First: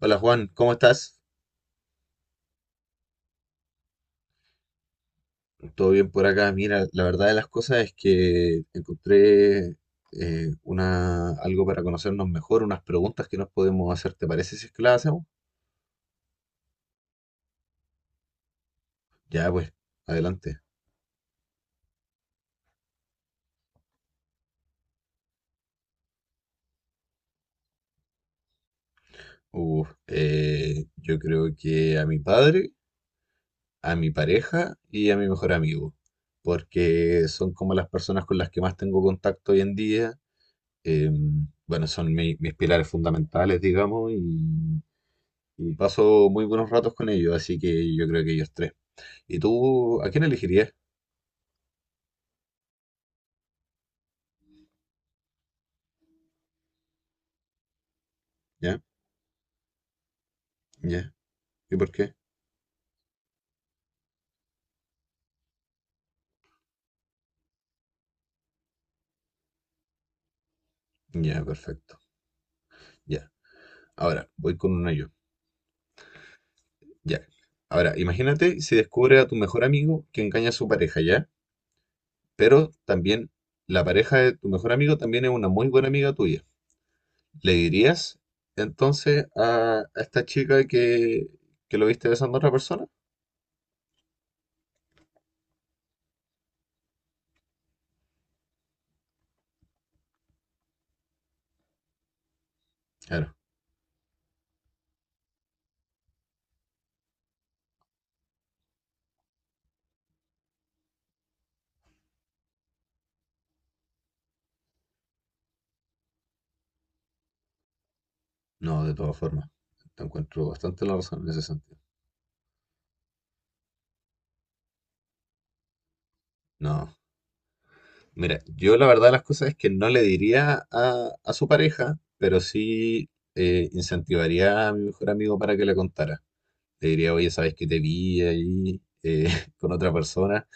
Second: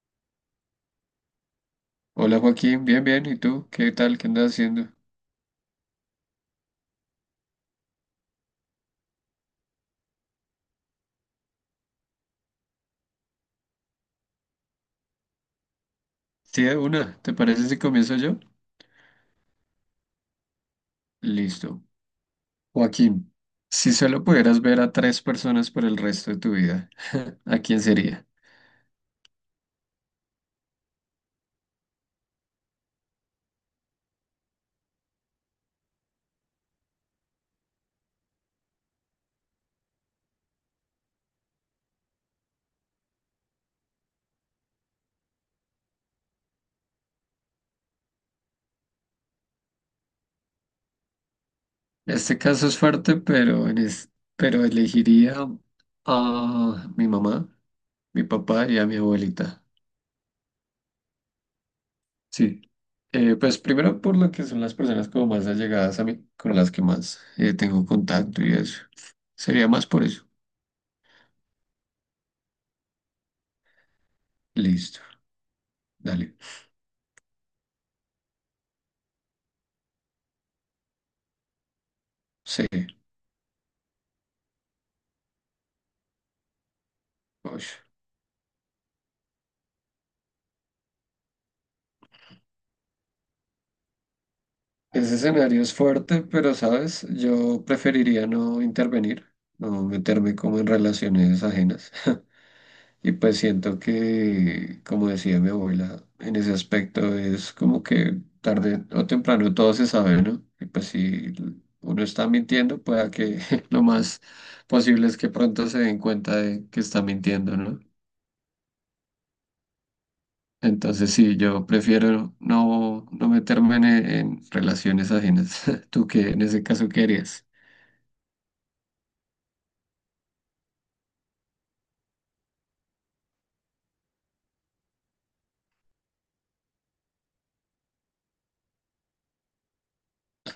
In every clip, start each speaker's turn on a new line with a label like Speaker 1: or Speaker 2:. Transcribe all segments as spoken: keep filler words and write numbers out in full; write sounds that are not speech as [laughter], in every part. Speaker 1: Hola Juan, ¿cómo estás?
Speaker 2: Hola Joaquín, bien, bien. ¿Y tú? ¿Qué tal? ¿Qué andas haciendo?
Speaker 1: ¿Todo bien por acá? Mira, la verdad de las cosas es que encontré eh, una, algo para conocernos mejor, unas preguntas que nos podemos hacer. ¿Te parece si es que las hacemos?
Speaker 2: Sí, de una. ¿Te parece si comienzo yo?
Speaker 1: Ya, pues, adelante.
Speaker 2: Listo. Joaquín, si solo pudieras ver a tres personas por el resto de tu vida, [laughs] ¿a quién sería?
Speaker 1: Uf, eh, yo creo que a mi padre, a mi pareja y a mi mejor amigo, porque son como las personas con las que más tengo contacto hoy en día. Em, bueno, son mi- mis pilares fundamentales, digamos, y y paso muy buenos ratos con ellos, así que yo creo que ellos tres. ¿Y tú a quién elegirías?
Speaker 2: Este caso es fuerte, pero, en es- pero elegiría a mi mamá, mi papá y
Speaker 1: ¿Ya?
Speaker 2: a mi abuelita.
Speaker 1: ¿Ya? ¿Y por qué?
Speaker 2: Sí. Eh, pues primero por lo que son las personas como más allegadas a mí, con las que más eh, tengo contacto y eso. Sería más por eso.
Speaker 1: Ya, perfecto. Ya. Ahora, voy con uno
Speaker 2: Listo.
Speaker 1: yo.
Speaker 2: Dale.
Speaker 1: Ya. Ahora, imagínate si descubre a tu mejor amigo que engaña a su pareja, ¿ya?
Speaker 2: Sí.
Speaker 1: Pero también la pareja de tu mejor amigo también es una muy buena amiga tuya. ¿Le
Speaker 2: Uy.
Speaker 1: dirías entonces a, a esta chica que, que lo viste besando a otra persona?
Speaker 2: Ese escenario es fuerte, pero sabes, yo preferiría no intervenir, no meterme como en relaciones ajenas. [laughs] Y
Speaker 1: Claro.
Speaker 2: pues siento que, como decía mi abuela, en ese aspecto es como que tarde o temprano todo se sabe, ¿no? Y pues si uno está mintiendo, pueda que [laughs] lo más posible es que pronto se den cuenta de que está mintiendo, ¿no?
Speaker 1: No, de todas formas. Te encuentro bastante la
Speaker 2: Entonces
Speaker 1: razón en
Speaker 2: sí,
Speaker 1: ese
Speaker 2: yo
Speaker 1: sentido.
Speaker 2: prefiero no, no meterme en, en relaciones ajenas. [laughs] ¿Tú qué en ese
Speaker 1: No.
Speaker 2: caso qué harías?
Speaker 1: Mira, yo la verdad de las cosas es que no le diría a, a su pareja, pero sí eh, incentivaría a mi mejor amigo para que le contara. Le diría, oye, ¿sabes que te vi ahí eh, [laughs] con otra persona?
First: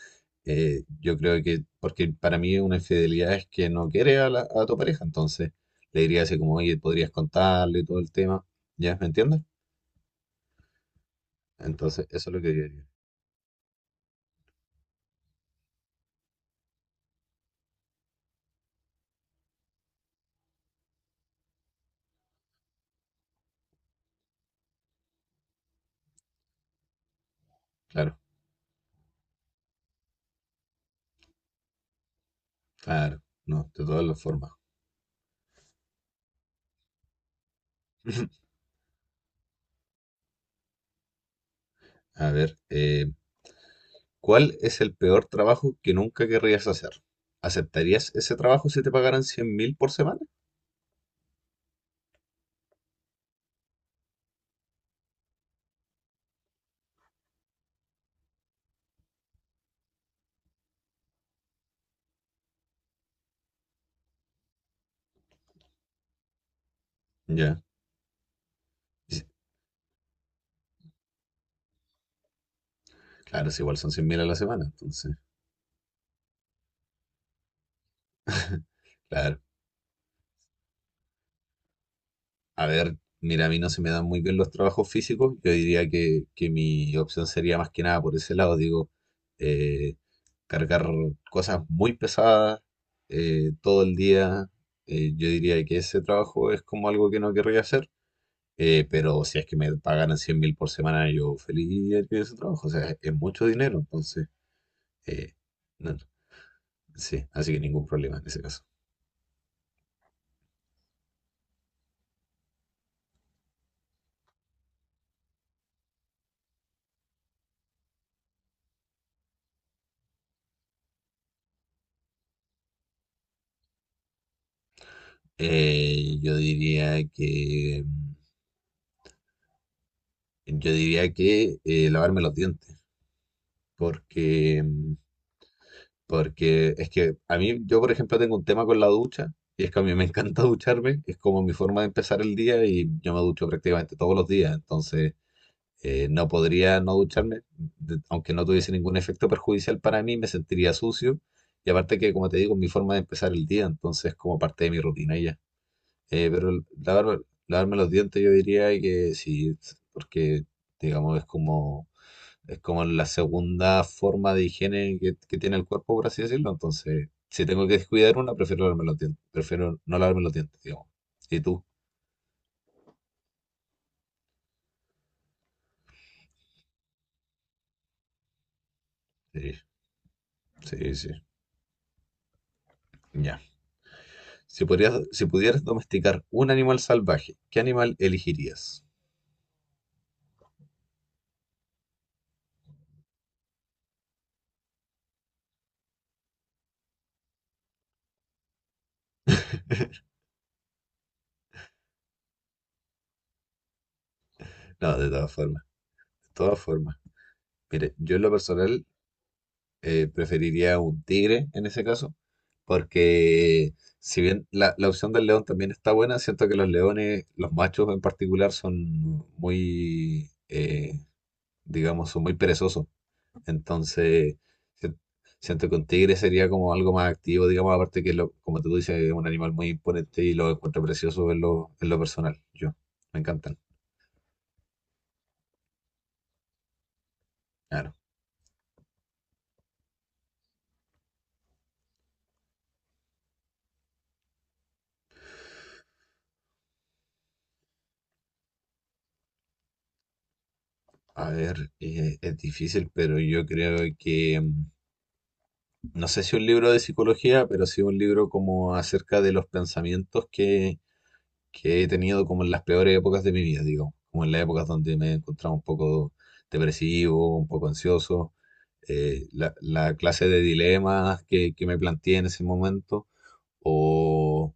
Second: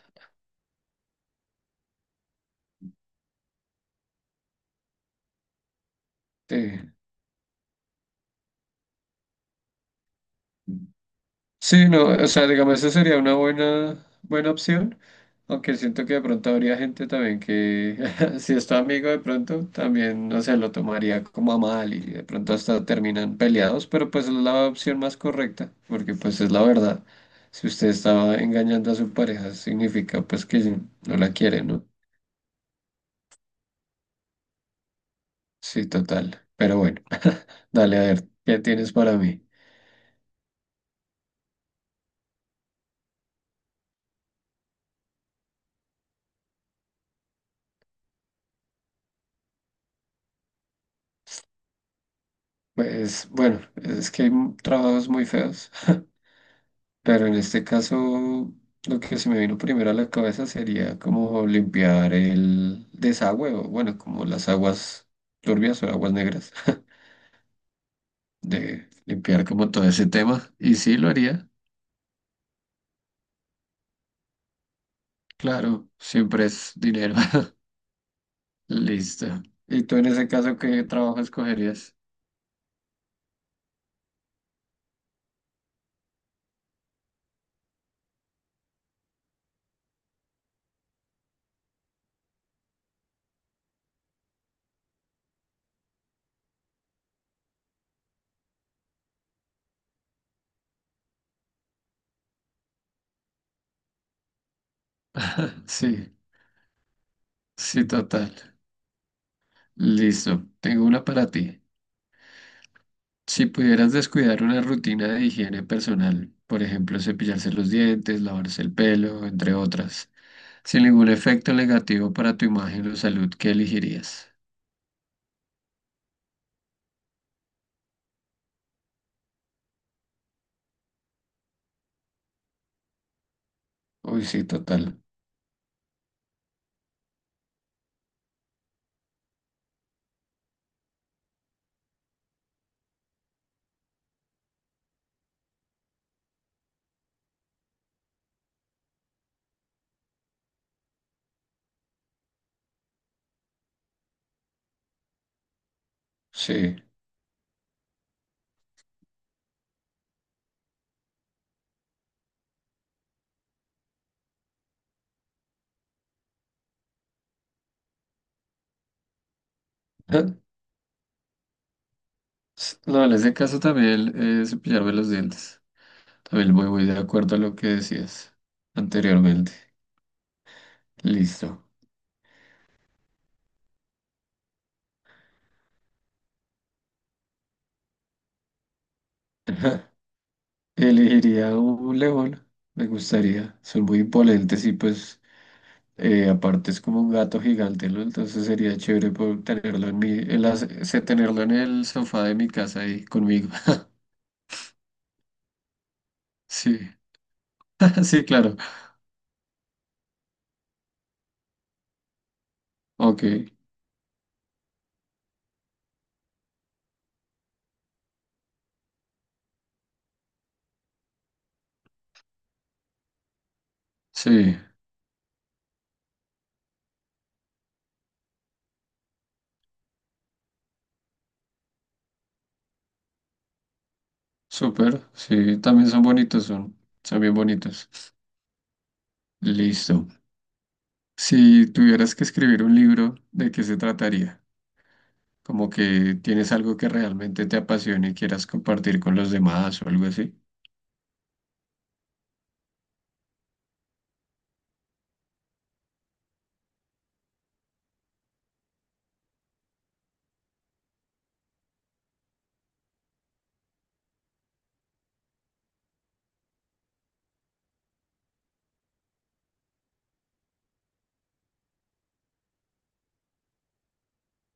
Speaker 1: Eh, yo creo que, porque para mí una infidelidad es que no quiere a, la- a tu pareja, entonces le diría así como,
Speaker 2: Sí,
Speaker 1: oye, podrías contarle todo el tema, ¿ya? ¿Me entiendes?
Speaker 2: sí,
Speaker 1: Entonces,
Speaker 2: no, o
Speaker 1: eso es lo
Speaker 2: sea,
Speaker 1: que yo
Speaker 2: digamos,
Speaker 1: diría.
Speaker 2: esa sería una buena, buena opción, aunque siento que de pronto habría gente también que, [laughs] si es tu amigo de pronto, también, no sé, lo tomaría como a mal y de pronto hasta terminan peleados, pero pues es la opción más correcta, porque pues es la verdad. Si usted
Speaker 1: Claro,
Speaker 2: estaba engañando a su pareja, significa pues que sí, no la quiere, ¿no?
Speaker 1: claro, no, de todas las formas.
Speaker 2: Sí, total. Pero bueno, [laughs] dale a ver,
Speaker 1: [laughs]
Speaker 2: ¿qué tienes para mí?
Speaker 1: A ver, eh, ¿cuál es el peor trabajo que nunca querrías hacer? ¿Aceptarías ese trabajo si te pagaran cien mil por semana?
Speaker 2: Pues bueno, es que hay m- trabajos muy feos. Pero en este caso, lo que se me vino primero a la cabeza sería como limpiar el desagüe, o bueno, como las aguas turbias o aguas negras,
Speaker 1: Ya.
Speaker 2: [laughs] de
Speaker 1: Y si-
Speaker 2: limpiar como todo ese tema. Y sí lo haría,
Speaker 1: Claro, si igual son cien mil a la semana, entonces.
Speaker 2: claro, siempre es dinero. [laughs]
Speaker 1: [laughs]
Speaker 2: Listo.
Speaker 1: Claro.
Speaker 2: ¿Y tú en ese caso qué trabajo escogerías?
Speaker 1: A ver, mira, a mí no se me dan muy bien los trabajos físicos. Yo diría que, que mi opción sería más que nada por ese lado, digo, eh, cargar cosas muy pesadas eh, todo el día. eh, yo diría que ese trabajo es como algo que no querría hacer. Eh, pero si es que me pagaran cien mil por semana, yo feliz haría ese trabajo. O sea, es mucho dinero, entonces, eh, no, no,
Speaker 2: Sí,
Speaker 1: sí, así que
Speaker 2: sí,
Speaker 1: ningún problema en
Speaker 2: total.
Speaker 1: ese caso.
Speaker 2: Listo, tengo una para ti. Si pudieras descuidar una rutina de higiene personal, por ejemplo, cepillarse los dientes, lavarse el pelo, entre otras. Sin ningún efecto negativo para tu imagen o salud, ¿qué elegirías?
Speaker 1: Eh, yo diría que, mm, yo diría que eh, lavarme los dientes,
Speaker 2: Uy, sí,
Speaker 1: porque, mm,
Speaker 2: total.
Speaker 1: porque es que a mí, yo por ejemplo tengo un tema con la ducha, y es que a mí me encanta [laughs] ducharme, es como mi forma de empezar el día y yo me ducho prácticamente todos los días, entonces... eh, no podría no ducharme, de- aunque no tuviese ningún efecto perjudicial para mí, me sentiría sucio. Y aparte que, como te digo, es mi forma de empezar el día, entonces como parte de mi rutina y ya. Eh, pero el-
Speaker 2: Sí.
Speaker 1: lavar- Lavarme los dientes yo diría que sí, porque digamos es como, es como la segunda forma de higiene que, que tiene el cuerpo, por así decirlo. Entonces, si tengo que descuidar una, prefiero lavarme los dientes, prefiero no lavarme
Speaker 2: Ah,
Speaker 1: los dientes, digamos. ¿Y tú?
Speaker 2: s- no, en ese caso también eh, cepillarme los dientes. También voy, voy de acuerdo a lo que decías anteriormente.
Speaker 1: Sí, sí, sí.
Speaker 2: Listo.
Speaker 1: Ya. Si, podrías, si pudieras domesticar un animal salvaje, ¿qué animal elegirías?
Speaker 2: Elegiría un león, me gustaría. Son muy imponentes y pues eh, aparte es como un gato gigante, ¿no? Entonces sería chévere poder tenerlo en mi, en la- se- tenerlo en el sofá de mi casa ahí conmigo. [laughs]
Speaker 1: No, de todas formas, de todas
Speaker 2: Sí,
Speaker 1: formas. Mire,
Speaker 2: [laughs]
Speaker 1: yo en
Speaker 2: sí,
Speaker 1: lo
Speaker 2: claro.
Speaker 1: personal eh, preferiría un tigre en ese caso,
Speaker 2: Ok,
Speaker 1: porque si bien la, la opción del león también está buena, siento que los leones, los machos en particular, son muy, eh, digamos, son muy perezosos. Entonces,
Speaker 2: sí.
Speaker 1: si- siento que un tigre sería como algo más activo, digamos, aparte que, lo, como tú dices, es un animal muy imponente y lo encuentro precioso en lo, en lo personal. Yo, me encantan.
Speaker 2: Súper, sí, también son bonitos, son, son bien bonitos.
Speaker 1: Claro.
Speaker 2: Listo. Si tuvieras que escribir un libro, ¿de qué se trataría? Como que tienes algo que realmente te apasione y quieras compartir con los demás o algo así.
Speaker 1: A ver, eh, es difícil, pero yo creo que, mm, no sé si un libro de psicología, pero sí un libro como acerca de los pensamientos que, que he tenido como en las peores épocas de mi vida, digamos, como en las épocas donde me he encontrado un poco depresivo, un poco ansioso, eh, la, la clase de dilemas que, que me planteé en ese momento o,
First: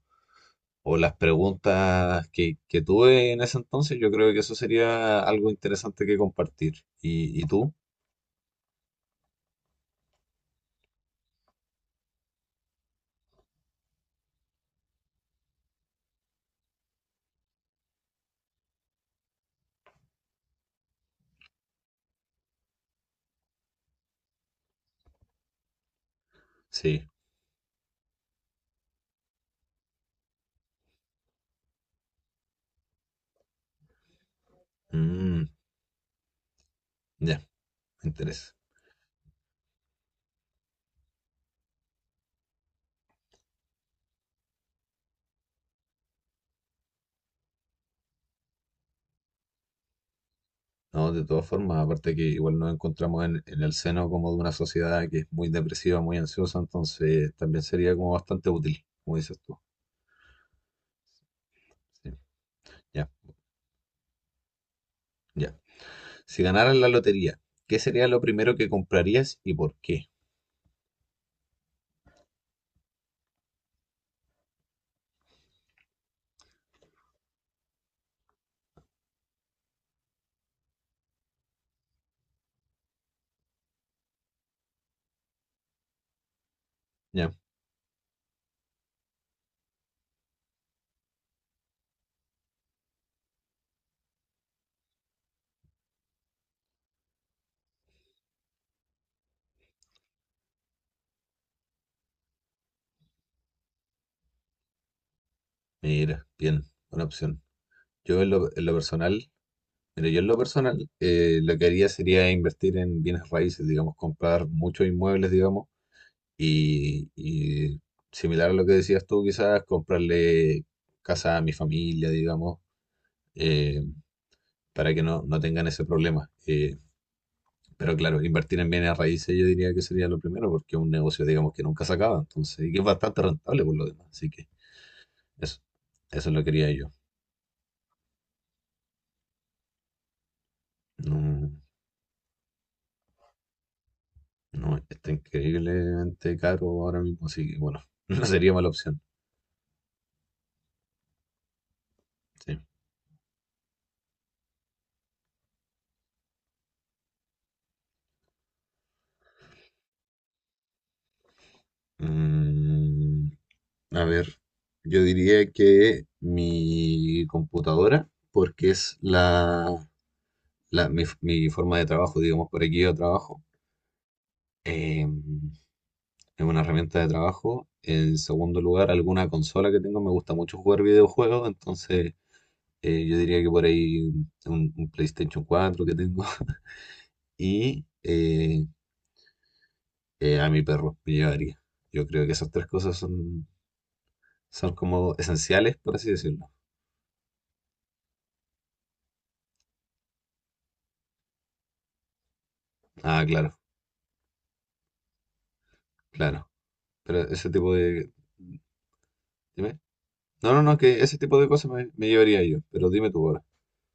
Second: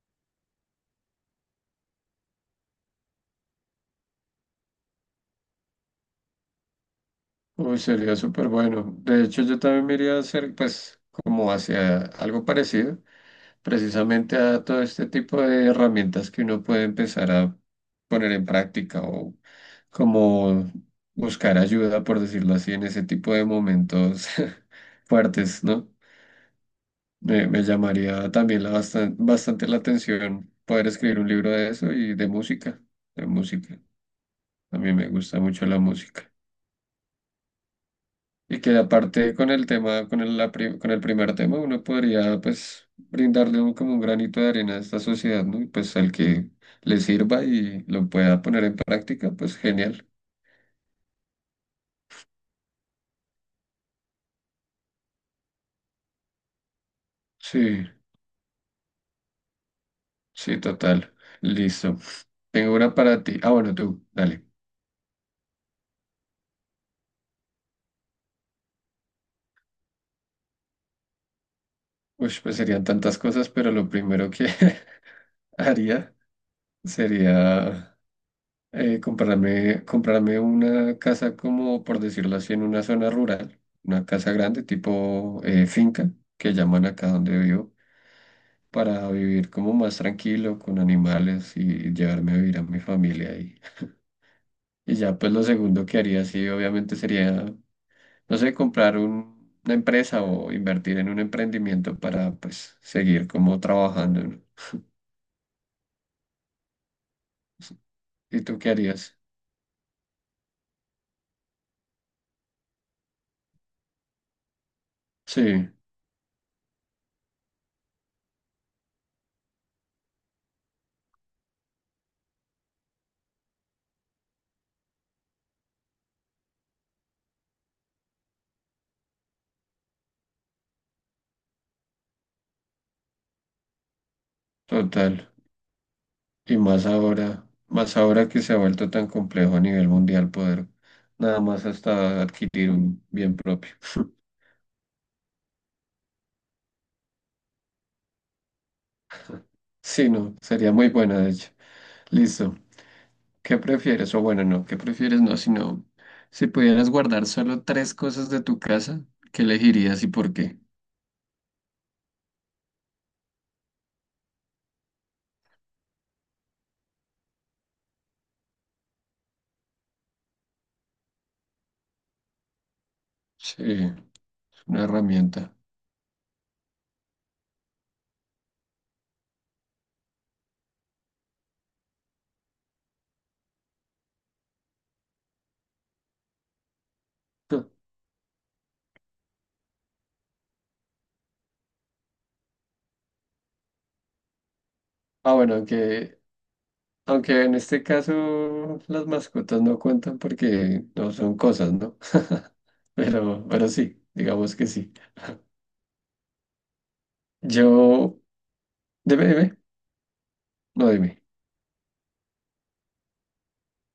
Speaker 1: o las preguntas que, que tuve en ese entonces, yo creo que eso sería algo interesante que compartir. ¿Y, y tú?
Speaker 2: Uy, sería súper bueno. De hecho, yo también me iría a hacer, pues, como hacia algo parecido. Precisamente a todo este tipo de herramientas que uno puede empezar a poner en práctica o como buscar ayuda, por decirlo así, en ese tipo de momentos [laughs] fuertes, ¿no?
Speaker 1: Sí.
Speaker 2: Me, me llamaría también la bastan- bastante la atención poder escribir un libro de eso y de música, de música. A mí me gusta
Speaker 1: Mm,
Speaker 2: mucho la música.
Speaker 1: ya, me interesa.
Speaker 2: Y que aparte con el tema, con el, la pri- con el primer tema, uno podría pues brindarle un- como un granito de arena a esta sociedad, ¿no? Y pues al que le sirva y lo pueda poner en práctica, pues genial.
Speaker 1: No, de todas formas, aparte que igual nos encontramos en, en el seno como de una sociedad que es muy depresiva, muy ansiosa, entonces también
Speaker 2: Sí,
Speaker 1: sería como bastante útil, como dices tú.
Speaker 2: sí, total. Listo.
Speaker 1: Sí,
Speaker 2: Tengo una
Speaker 1: ya,
Speaker 2: para ti. Ah, bueno, tú, dale.
Speaker 1: ya. Si ganaras la lotería, ¿qué sería lo primero que comprarías y por qué?
Speaker 2: Uy, pues serían tantas cosas, pero lo primero que [laughs] haría sería eh, comprarme, comprarme una casa como, por decirlo así, en una zona rural, una casa grande tipo eh, finca, que llaman acá
Speaker 1: Ya,
Speaker 2: donde vivo, para vivir como más tranquilo con animales y llevarme a vivir a mi familia. Y, y ya pues lo segundo que haría, sí, obviamente sería, no sé, comprar un- una empresa o invertir en un emprendimiento para pues seguir como trabajando, ¿no?
Speaker 1: mira, bien, buena opción. Yo en
Speaker 2: ¿Y
Speaker 1: lo,
Speaker 2: tú
Speaker 1: en
Speaker 2: qué
Speaker 1: lo
Speaker 2: harías?
Speaker 1: personal, mira, yo en lo personal, eh, lo que haría sería invertir en bienes raíces, digamos, comprar muchos inmuebles,
Speaker 2: Sí,
Speaker 1: digamos. Y, y similar a lo que decías tú, quizás comprarle casa a mi familia, digamos, eh, para que no, no tengan ese problema. Eh, pero claro, invertir en bienes raíces yo diría que sería lo primero, porque es un negocio, digamos, que nunca se acaba, entonces, y que es bastante rentable por lo demás. Así que
Speaker 2: total.
Speaker 1: eso, eso es lo que
Speaker 2: Y
Speaker 1: quería
Speaker 2: más
Speaker 1: yo.
Speaker 2: ahora, más ahora que se ha vuelto tan complejo a nivel mundial poder nada
Speaker 1: No,
Speaker 2: más hasta adquirir un bien propio.
Speaker 1: no, está increíblemente caro ahora mismo, así que bueno, [laughs] no sería mala opción.
Speaker 2: Sí, no, sería muy buena, de hecho. Listo.
Speaker 1: Sí.
Speaker 2: ¿Qué prefieres? O bueno, no, ¿qué prefieres? No, sino si pudieras guardar solo tres cosas de tu casa, ¿qué elegirías y por qué?
Speaker 1: Mm, A ver, yo diría que mi computadora, porque es la, la- mi, mi forma de trabajo, digamos, por aquí yo trabajo,
Speaker 2: Sí, es una
Speaker 1: eh,
Speaker 2: herramienta.
Speaker 1: es una herramienta de trabajo. En segundo lugar, alguna consola que tengo, me gusta mucho jugar videojuegos, entonces eh, yo diría que por ahí un, un PlayStation cuatro que tengo [laughs] y
Speaker 2: [laughs]
Speaker 1: eh, eh, a mi perro me llevaría. Yo creo que esas tres cosas son, son como
Speaker 2: Ah, bueno,
Speaker 1: esenciales, por así
Speaker 2: aunque,
Speaker 1: decirlo.
Speaker 2: aunque en este caso las mascotas no cuentan porque no son cosas, ¿no? [laughs]
Speaker 1: Ah,
Speaker 2: Pero,
Speaker 1: claro,
Speaker 2: pero sí, digamos que sí.
Speaker 1: claro. Pero ese tipo de...
Speaker 2: Yo, dime, dime,
Speaker 1: Dime. No, no, no,
Speaker 2: no
Speaker 1: que ese
Speaker 2: dime.
Speaker 1: tipo de cosas me, me llevaría yo, pero dime tú ahora.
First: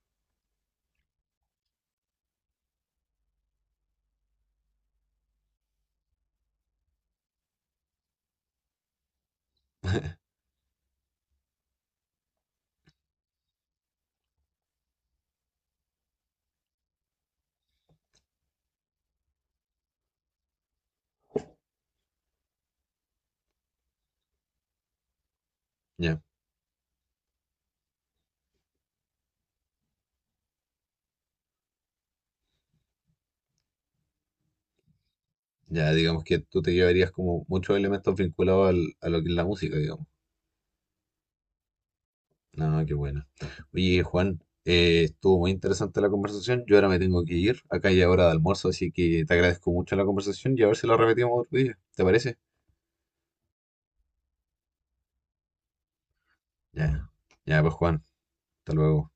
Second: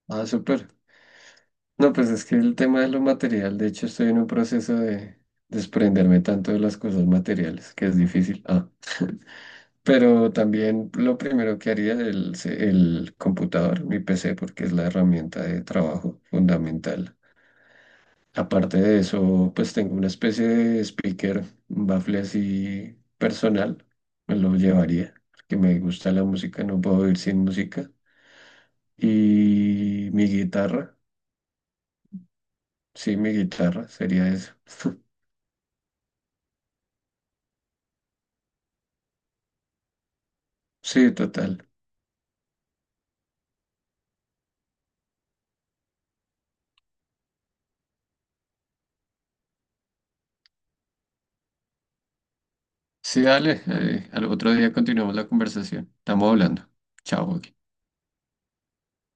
Speaker 2: Ah, súper. No, pues es que el tema de lo material, de hecho estoy en un proceso de desprenderme tanto de las cosas materiales, que es difícil. Ah. [laughs] Pero también lo primero que haría es el, se- el computador, mi P C, porque es la herramienta de trabajo fundamental. Aparte de eso, pues tengo una especie de speaker, un bafle así personal, me lo llevaría, porque me gusta
Speaker 1: Ya,
Speaker 2: la música, no puedo vivir sin música. Y mi guitarra, sí, mi guitarra sería eso. [laughs]
Speaker 1: ya, digamos que tú te llevarías como muchos elementos vinculados al- a lo que es la música, digamos.
Speaker 2: Sí, total.
Speaker 1: No, no, qué bueno. Oye, Juan, eh, estuvo muy interesante la conversación. Yo ahora me tengo que ir. Acá ya hora de almuerzo, así que te agradezco mucho la conversación y a ver si la repetimos otro día. ¿Te parece?
Speaker 2: Sí, dale, eh, al otro día continuamos la conversación. Estamos hablando.
Speaker 1: Ya,
Speaker 2: Chao, Joaquín.
Speaker 1: ya, pues Juan, hasta luego.